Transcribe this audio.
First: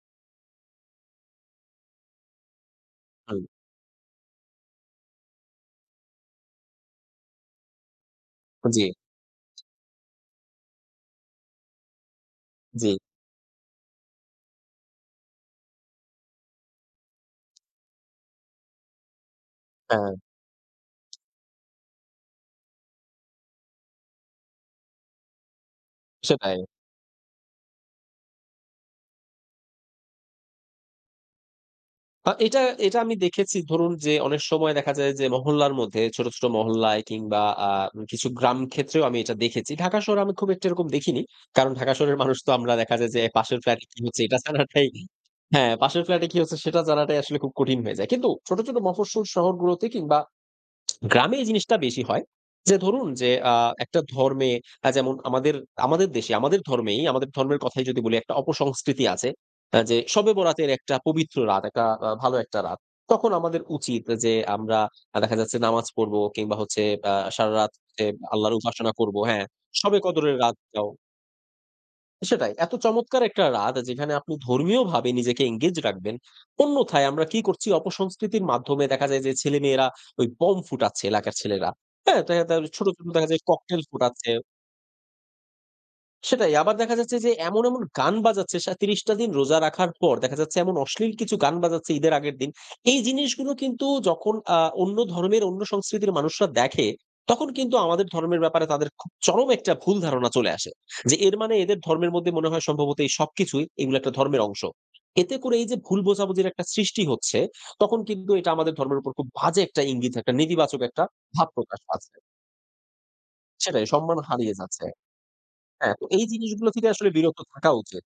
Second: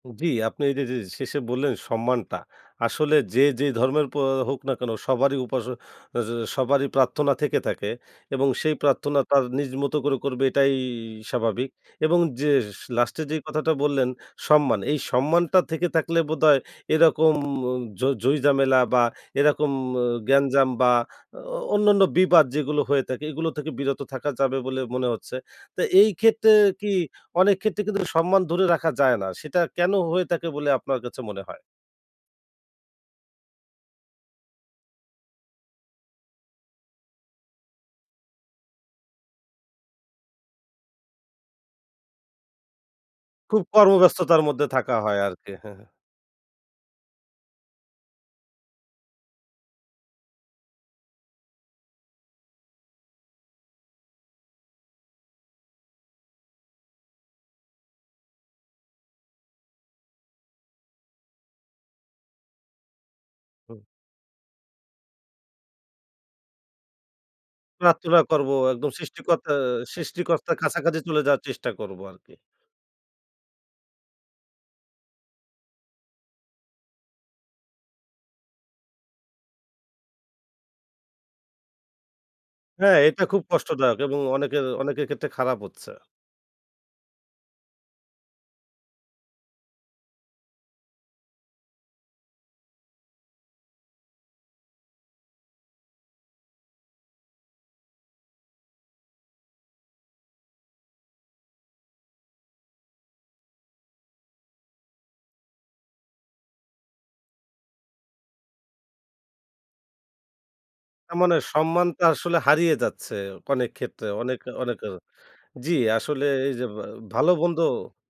জ্বী। আপনি এই যে, যে শেষে বললেন সম্মানটা। আসলে হুম। যে, যে ধর্মের পো হোক না কেন সবারই উপাস স সবারই প্রার্থনা থেকে থাকে। এবং সেই জ্বী। প্রার্থনা তার নিজ মতো করে করবে এটাইই স্বাভাবিক। এবং যে জ্বী। লাস্ট এ যেই কথাটা বললেন সম্মান, এই সম্মানটা থেকে থাকলে বোধহয় এরকম ঝ ঝই ঝামেলা বা এরকম হ্যাঁ। গ্যাঞ্জাম বা অ অ অন্যান্য বিবাদ যেগুলো হয়ে থাকে। এগুলো থেকে বিরত থাকা যাবে বলে মনে হচ্ছে। তো এই ক্ষেত্রে সেটাই। কি অনেক ক্ষেত্রে কিন্তু সম্মান ধরে রাখা যায় না। সেটা কেন হয়ে থাকে বলে আপনার কাছে মনে হয়? হ এইটা, এইটা আমি দেখেছি ধরুন যে, অনেক সময় দেখা যায় যে, মহল্লার মধ্যে ছোট, ছোট মহল্লায় কিংবা আ কিছু গ্রাম ক্ষেত্রেও আমি এটা দেখেছি। ঢাকার শহরে আমি খুব একটা এরকম দেখিনি। কারণ ঢাকা শহরের মানুষ তো আমরা দেখা যায় যে, পাশের খুব ফ্ল্যাটে কি হচ্ছে এটা কর্মব্যস্ততার মধ্যে জানাটাই থাকা হয় আরকি। হ্যাঁ, হ্যাঁ, হ্যাঁ। পাশের ফ্ল্যাটে কি হচ্ছে সেটা জানাটাই আসলে খুব কঠিন হয়ে যায়। কিন্তু ছোট, ছোট মফস্বল শহরগুলোতে কিংবা গ্রামে এই জিনিসটা বেশি হয়। যে ধরুন যে, আ একটা ধর্মে আ যেমন আমাদের, আমাদের দেশে আমাদের ধর্মেই, আমাদের ধর্মের কথাই যদি বলি একটা অপসংস্কৃতি আছে। হ্যাঁ, যে শবে বরাতের একটা পবিত্র রাত একটা আ ভালো একটা রাত। তখন আমাদের হুম। উচিত যে, আমরা আ দেখা যাচ্ছে নামাজ পড়বো কিংবা হচ্ছে আ সারারাত হচ্ছে প্রার্থনা করব। আল্লাহর একদম উপাসনা করব। হ্যাঁ, সৃষ্টিকর্তা, শবে কদরের সৃষ্টিকর্তার রাতটাও। কাছাকাছি চলে যাওয়ার চেষ্টা করব আরকি। সেটাই, এত চমৎকার একটা রাত যেখানে আপনি ধর্মীয় ভাবে নিজেকে এনগেজ রাখবেন। অন্যথায় আমরা কি করছি অপসংস্কৃতির মাধ্যমে দেখা যায় যে, ছেলেমেয়েরা ওই বোম ফুটাচ্ছে এলাকার ছেলেরা। হ্যাঁ? দেখা যায় তাহলে ছোট, হ্যাঁ। ছোট এটা দেখা খুব যায় ককটেইল কষ্টদায়ক এবং ফুটাচ্ছে। অনেকের, অনেকের ক্ষেত্রে খারাপ হচ্ছে। সেটাই, আবার দেখা যাচ্ছে যে, এমন, এমন গান বাজাচ্ছে সা ৩০ টা দিন রোজা রাখার পর। দেখা যাচ্ছে, এমন অশ্লীল কিছু গান বাজাচ্ছে ঈদের আগের দিন। এই জিনিসগুলো কিন্তু যখন আ অন্য ধর্মের, অন্য সংস্কৃতির মানুষরা দেখে, তখন কিন্তু আমাদের ধর্মের ব্যাপারে তাদের খুব চরম একটা ভুল ধারণা চলে আসে। যে এর মানে এদের ধর্মের মধ্যে মনে হয় সম্ভবত এই সবকিছুই এগুলো একটা ধর্মের অংশ। এতে করে এই যে ভুল বোঝাবুঝির একটা সৃষ্টি হচ্ছে, তখন কিন্তু এটা আমাদের ধর্মের উপর খুব বাজে একটা ইঙ্গিত, একটা নেতিবাচক একটা হ্যাঁ, মানে ভাব প্রকাশ সম্মানটা পাচ্ছে। আসলে হারিয়ে যাচ্ছে অনেক সেটাই ক্ষেত্রে। সম্মান অনেক, হারিয়ে যাচ্ছে। অনেকের, জ্বী। হ্যাঁ, তো এই আসলে এই যে জিনিসগুলো ভা থেকে আসলে ভালো বিরত মন্দ থাকা উচিত।